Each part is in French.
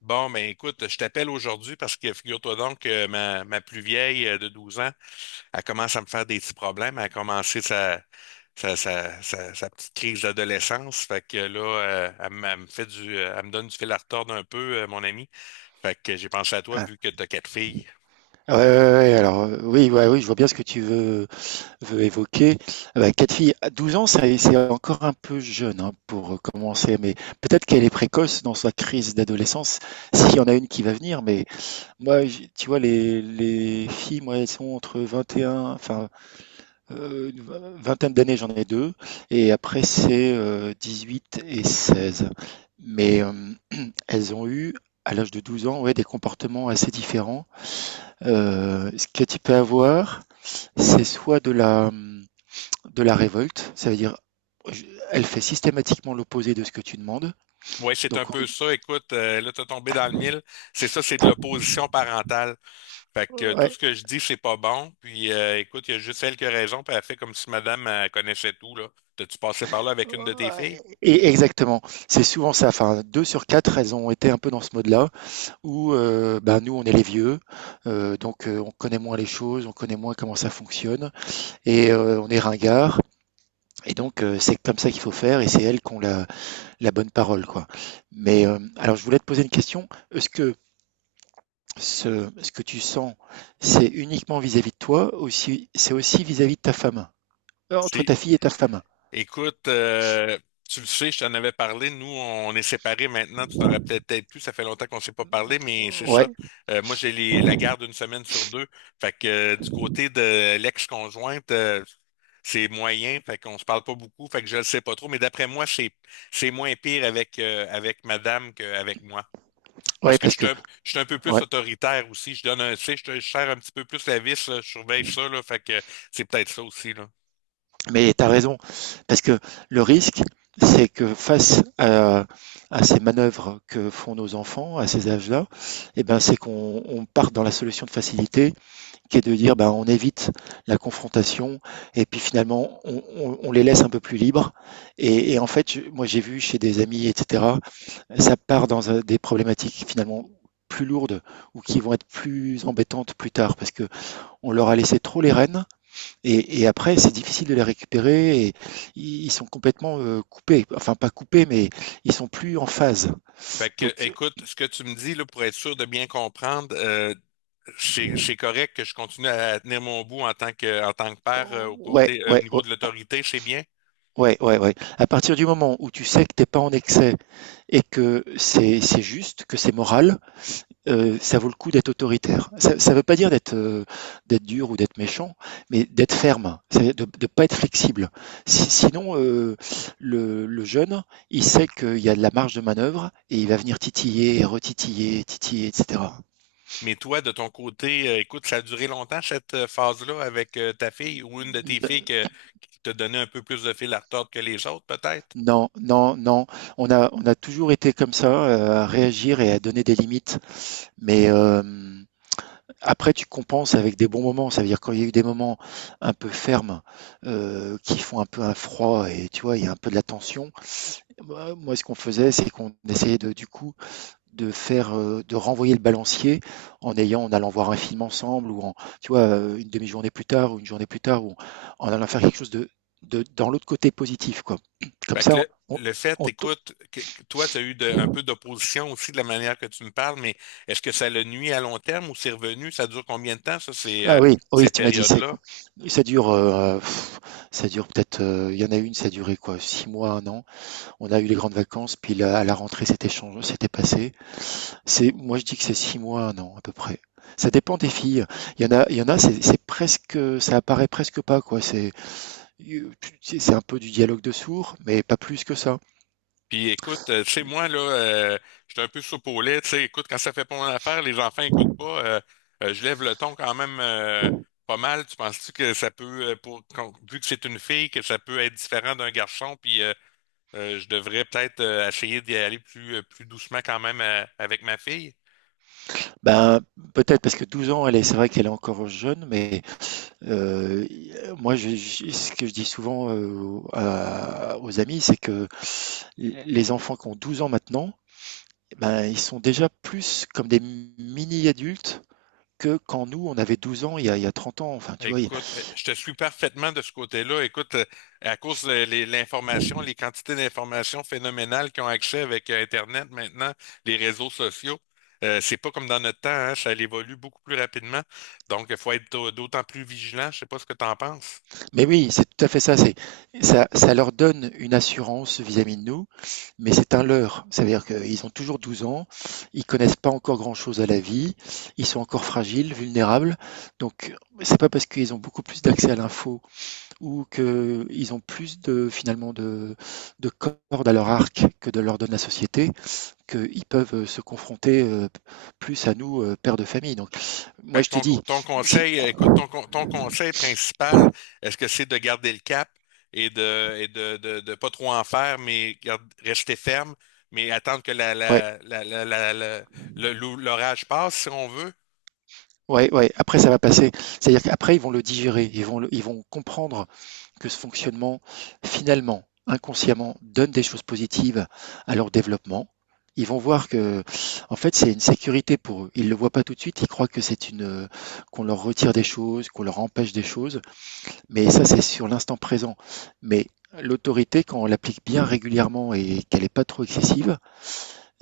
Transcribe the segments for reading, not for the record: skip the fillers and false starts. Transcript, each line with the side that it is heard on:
left: Bon, ben écoute, je t'appelle aujourd'hui parce que figure-toi donc que ma plus vieille de 12 ans, elle commence à me faire des petits problèmes. Elle a commencé sa petite crise d'adolescence. Fait que là, elle me donne du fil à retordre un peu, mon ami. Fait que j'ai pensé à toi
right: Ah.
left: vu que tu as quatre filles.
right: Ouais, ouais, ouais, ouais, alors, oui, ouais, oui, je vois bien ce que tu veux évoquer. Ah bah, 4 filles à 12 ans, c'est encore un peu jeune, hein, pour, commencer, mais peut-être qu'elle est précoce dans sa crise d'adolescence, s'il y en a une qui va venir, mais moi, j'ai tu vois, les filles, moi, elles sont entre 21, enfin, une vingtaine d'années, j'en ai 2, et après c'est, 18 et 16. Mais, elles ont eu, à l'âge de 12 ans, ouais, des comportements assez différents. Ce que tu peux avoir, c'est soit de la révolte, ça veut dire elle fait systématiquement l'opposé de ce que tu demandes,
left: Ouais, c'est un
right: donc
left: peu
right: oui.
left: ça. Écoute, là, t'as tombé dans le mille. C'est ça, c'est de l'opposition parentale. Fait que tout
right: Ouais,
left: ce que je dis, c'est pas bon. Puis écoute, il y a juste elle qui a raison, puis elle fait comme si madame connaissait tout, là. T'as-tu passé par là avec une de tes filles?
right: ouais et exactement. C'est souvent ça, enfin 2 sur 4, elles ont été un peu dans ce mode-là où, bah, nous on est les vieux, donc on connaît moins les choses, on connaît moins comment ça fonctionne, et on est ringards, et donc c'est comme ça qu'il faut faire et c'est elles qui ont la bonne parole, quoi. Mais, alors je voulais te poser une question. Est-ce que ce que tu sens, c'est uniquement vis-à-vis de toi, aussi, c'est aussi vis-à-vis de ta femme, entre
left: Si.
right: ta fille et ta femme?
left: Écoute, tu le sais, je t'en avais parlé, nous, on est séparés maintenant, tu t'en rappelles peut-être plus, ça fait longtemps qu'on ne s'est pas parlé, mais c'est
right: Ouais,
left: ça. Moi, j'ai la garde une semaine sur deux. Fait que du côté de l'ex-conjointe, c'est moyen, fait qu'on se parle pas beaucoup, fait que je le sais pas trop, mais d'après moi, c'est moins pire avec avec madame qu'avec moi. Parce
right: ouais,
left: que
right: parce
left: je suis
right: que,
left: un, Je suis un peu plus
right: ouais,
left: autoritaire aussi. Tu sais, je serre un petit peu plus la vis, là, je surveille ça, là. Fait que c'est peut-être ça aussi, là.
right: mais t'as raison, parce que le risque, c'est que face à ces manœuvres que font nos enfants à ces âges-là, eh ben, c'est qu'on on part dans la solution de facilité, qui est de dire, ben, on évite la confrontation, et puis finalement, on les laisse un peu plus libres. Et en fait, moi, j'ai vu chez des amis, etc., ça part dans des problématiques finalement plus lourdes ou qui vont être plus embêtantes plus tard parce que on leur a laissé trop les rênes, et après c'est difficile de les récupérer et ils sont complètement coupés, enfin pas coupés mais ils sont plus en phase.
left: Fait que,
right: Donc
left: écoute, ce que tu me dis, là, pour être sûr de bien comprendre, c'est correct que je continue à tenir mon bout en tant que père,
right: oh, ouais,
left: au
right: ouais, ouais.
left: niveau de l'autorité, c'est bien?
right: Ouais, ouais, ouais. À partir du moment où tu sais que t'es pas en excès et que c'est juste, que c'est moral, ça vaut le coup d'être autoritaire. Ça ne veut pas dire d'être dur ou d'être méchant, mais d'être ferme, de ne pas être flexible. Sinon, le jeune, il sait qu'il y a de la marge de manœuvre et il va venir titiller, retitiller, titiller, etc.
left: Mais toi, de ton côté, écoute, ça a duré longtemps cette phase-là avec ta fille ou une de tes filles
right: N-
left: qui t'a donné un peu plus de fil à retordre que les autres, peut-être?
right: Non, non, non. On a toujours été comme ça, à réagir et à donner des limites. Mais après, tu compenses avec des bons moments. Ça veut dire quand il y a eu des moments un peu fermes, qui font un peu un froid et tu vois, il y a un peu de la tension. Bah, moi, ce qu'on faisait, c'est qu'on essayait de du coup, de faire, de renvoyer le balancier en ayant en allant voir un film ensemble ou en tu vois, une demi-journée plus tard ou une journée plus tard ou en allant faire quelque chose de dans l'autre côté positif, quoi. Comme
left: Fait que
right: ça,
left: le,
right: on
left: le fait,
right: on te
left: écoute, que toi, tu as eu un peu d'opposition aussi de la manière que tu me parles, mais est-ce que ça le nuit à long terme ou c'est revenu? Ça dure combien de temps, ça, ces,
right: ah
left: euh,
right: oui, oui,
left: ces
right: tu m'as dit, c'est.
left: périodes-là?
right: Ça dure, heu, ça dure peut-être, il y en a une, ça a duré quoi? Six mois, un an. On a eu les grandes vacances, puis à la rentrée, c'était changé, c'était passé. C'est, moi, je dis que c'est six mois, un an, à peu près. Ça dépend des filles. Il y en a, c'est presque, ça apparaît presque pas, quoi. C'est, tu sais, c'est un peu du dialogue de sourds, mais pas plus que ça.
left: Puis écoute, tu sais, moi, là, j'étais un peu soupe au lait, tu sais, écoute, quand ça fait pas mon affaire, les enfants écoutent pas, je lève le ton quand même pas mal. Tu penses-tu que ça peut, vu que c'est une fille, que ça peut être différent d'un garçon, puis je devrais peut-être essayer d'y aller plus doucement quand même avec ma fille?
right: Ben, peut-être parce que 12 ans, elle est, c'est vrai qu'elle est encore jeune, mais euh, moi, ce que je dis souvent aux amis, c'est que les enfants qui ont 12 ans maintenant, ben, ils sont déjà plus comme des mini-adultes que quand nous, on avait 12 ans, il y a 30 ans, enfin, tu vois.
left: Écoute, je te suis parfaitement de ce côté-là. Écoute, à cause de l'information, les quantités d'informations phénoménales qui ont accès avec Internet maintenant, les réseaux sociaux, c'est pas comme dans notre temps, hein, ça évolue beaucoup plus rapidement. Donc, il faut être d'autant plus vigilant. Je sais pas ce que tu en penses.
right: Mais oui, c'est tout à fait ça. C'est, ça leur donne une assurance vis-à-vis de nous, mais c'est un leurre. C'est-à-dire qu'ils ont toujours 12 ans, ils connaissent pas encore grand-chose à la vie, ils sont encore fragiles, vulnérables. Donc, c'est pas parce qu'ils ont beaucoup plus d'accès à l'info ou qu'ils ont plus de, finalement, de cordes à leur arc que de leur donne la société qu'ils peuvent se confronter plus à nous, pères de famille. Donc,
left: Fait
right: moi,
left: que
right: je te dis,
left: ton
right: si,
left: conseil, écoute, ton conseil principal, est-ce que c'est de garder le cap et de pas trop en faire, mais rester ferme, mais attendre que
right: ouais.
left: l'orage passe, si on veut?
right: Ouais, ouais, après ça va passer. C'est-à-dire qu'après, ils vont le digérer, ils vont ils vont comprendre que ce fonctionnement, finalement, inconsciemment, donne des choses positives à leur développement. Ils vont voir que, en fait, c'est une sécurité pour eux. Ils le voient pas tout de suite, ils croient que c'est une, qu'on leur retire des choses, qu'on leur empêche des choses, mais ça, c'est sur l'instant présent. Mais l'autorité, quand on l'applique bien régulièrement et qu'elle n'est pas trop excessive,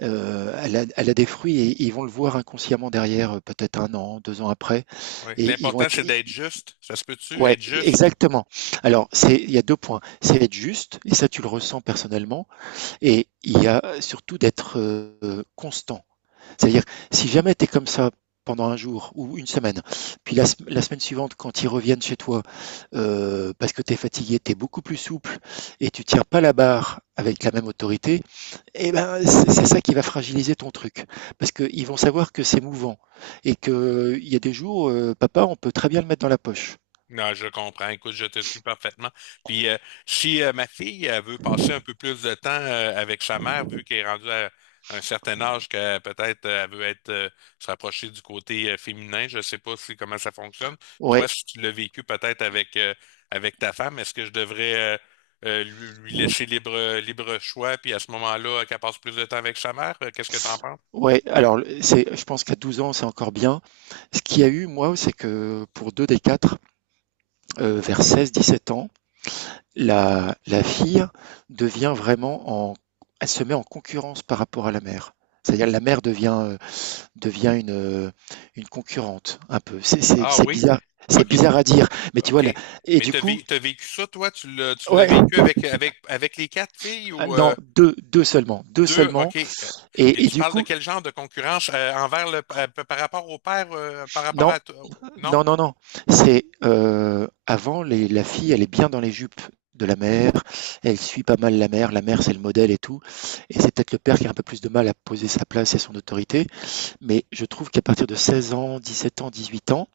right: elle a des fruits et ils vont le voir inconsciemment derrière, peut-être un an, deux ans après.
left: Oui.
right: Et ils vont
left: L'important,
right: être.
left: c'est d'être juste. Ça se peut-tu,
right: Ouais,
left: être juste?
right: exactement. Alors, c'est, il y a deux points. C'est être juste, et ça tu le ressens personnellement, et il y a surtout d'être constant. C'est-à-dire, si jamais tu es comme ça pendant un jour ou une semaine. Puis la semaine suivante, quand ils reviennent chez toi, parce que tu es fatigué, tu es beaucoup plus souple et tu tiens pas la barre avec la même autorité, eh ben c'est ça qui va fragiliser ton truc. Parce qu'ils vont savoir que c'est mouvant et qu'il y a des jours, papa, on peut très bien le mettre dans la poche.
left: Non, je comprends. Écoute, je te suis parfaitement. Puis si ma fille elle veut passer un peu plus de temps avec sa mère, vu qu'elle est rendue à un certain âge que peut-être elle veut être se rapprocher du côté féminin, je ne sais pas si comment ça fonctionne. Toi,
right: Ouais,
left: si tu l'as vécu peut-être avec avec ta femme, est-ce que je devrais lui laisser libre choix, puis à ce moment-là, qu'elle passe plus de temps avec sa mère? Qu'est-ce que tu en penses?
right: ouais. Alors, c'est, je pense qu'à 12 ans, c'est encore bien. Ce qu'il y a eu, moi, c'est que pour deux des quatre, vers 16-17 ans, la fille devient vraiment en, elle se met en concurrence par rapport à la mère. C'est-à-dire la mère devient une concurrente, un peu. C'est
left: Ah oui.
right: c'est
left: OK,
right: bizarre à dire, mais tu vois,
left: OK.
right: là, et
left: Mais
right: du coup,
left: t'as vécu ça, toi? Tu l'as
right: ouais,
left: vécu avec les quatre filles
right: ah,
left: ou
right: non, deux, deux
left: deux?
right: seulement,
left: OK. Puis
right: et
left: tu
right: du
left: parles de
right: coup,
left: quel genre de concurrence envers le par rapport au père, par rapport
right: non,
left: à toi? Non?
right: Non, non, non. C'est avant, la fille, elle est bien dans les jupes de la mère. Elle suit pas mal la mère. La mère, c'est le modèle et tout. Et c'est peut-être le père qui a un peu plus de mal à poser sa place et son autorité. Mais je trouve qu'à partir de 16 ans, 17 ans, 18 ans,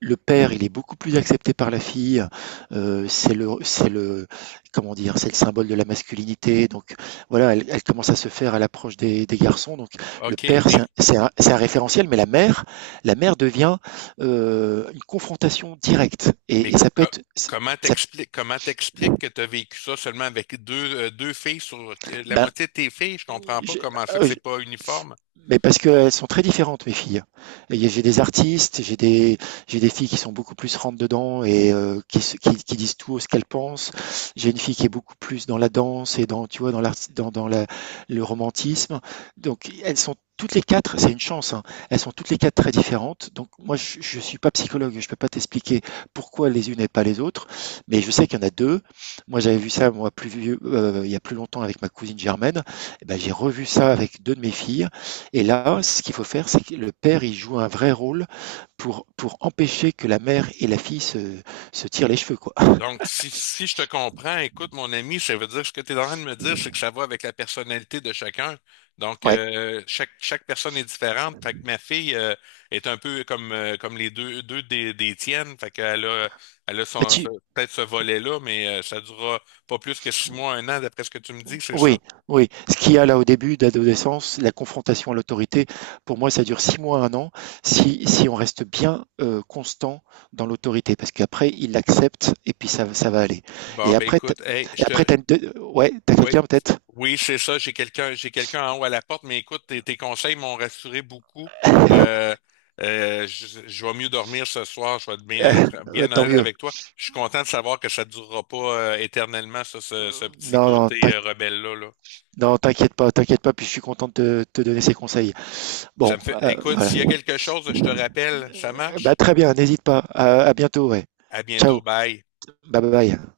right: le père, il est beaucoup plus accepté par la fille. C'est le, comment dire, c'est le symbole de la masculinité. Donc voilà, elle commence à se faire à l'approche des garçons. Donc le
left: OK,
right: père, c'est un référentiel, mais la mère devient une confrontation directe.
left: mais
right: Et
left: co-
right: ça peut
left: co-
right: être, ça,
left: comment t'expliques que tu as vécu ça seulement avec deux filles sur la
right: ben,
left: moitié de tes filles? Je comprends pas
right: je-
left: comment ça que
right: euh,
left: c'est pas uniforme.
right: mais parce qu'elles sont très différentes, mes filles. Et j'ai des artistes, j'ai des filles qui sont beaucoup plus rentre dedans et qui disent tout ce qu'elles pensent. J'ai une fille qui est beaucoup plus dans la danse et dans, tu vois, dans l'art, le romantisme. Donc, elles sont toutes les quatre, c'est une chance, hein, elles sont toutes les quatre très différentes. Donc, moi, je suis pas psychologue, je peux pas t'expliquer pourquoi les unes et pas les autres, mais je sais qu'il y en a deux. Moi, j'avais vu ça, moi, plus vieux, il y a plus longtemps avec ma cousine Germaine. Eh ben, j'ai revu ça avec deux de mes filles. Et là, ce qu'il faut faire, c'est que le père, il joue un vrai rôle pour empêcher que la mère et la fille se tirent les cheveux, quoi.
left: Donc, si je te comprends, écoute, mon ami, ça veut dire ce que tu es en train de me dire, c'est que ça va avec la personnalité de chacun. Donc,
right: Ouais.
left: chaque personne est différente. Fait que ma fille est un peu comme les deux des tiennes. Fait qu'elle a
right: Bah,
left: son, peut-être ce volet-là, mais ça durera pas plus que 6 mois, un an, d'après ce que tu me dis, c'est ça?
right: oui, oui. Ce qu'il y a là au début d'adolescence, la confrontation à l'autorité, pour moi, ça dure six mois, un an, si on reste bien constant dans l'autorité, parce qu'après, il l'accepte et puis ça va aller.
left: Bon,
right: Et
left: ben
right: après,
left: écoute, hey,
right: t'as une ouais, t'as
left: Oui,
right: quelqu'un peut-être?
left: oui, c'est ça. J'ai quelqu'un en haut à la porte, mais écoute, tes conseils m'ont rassuré beaucoup. Euh, je vais mieux dormir ce soir. Je vais être bien
right: tant
left: honnête
right: mieux.
left: avec toi. Je suis content de savoir que ça ne durera pas éternellement, ça, ce petit
right: Non, non,
left: côté rebelle-là, là.
right: non, t'inquiète pas, puis je suis content de te donner ces conseils.
left: Ça
right: Bon,
left: me fait. Écoute,
right: voilà.
left: s'il y a quelque chose, je te rappelle. Ça
right: Bah,
left: marche?
right: très bien, n'hésite pas. À bientôt, ouais.
left: À bientôt.
right: Ciao,
left: Bye.
right: bye bye.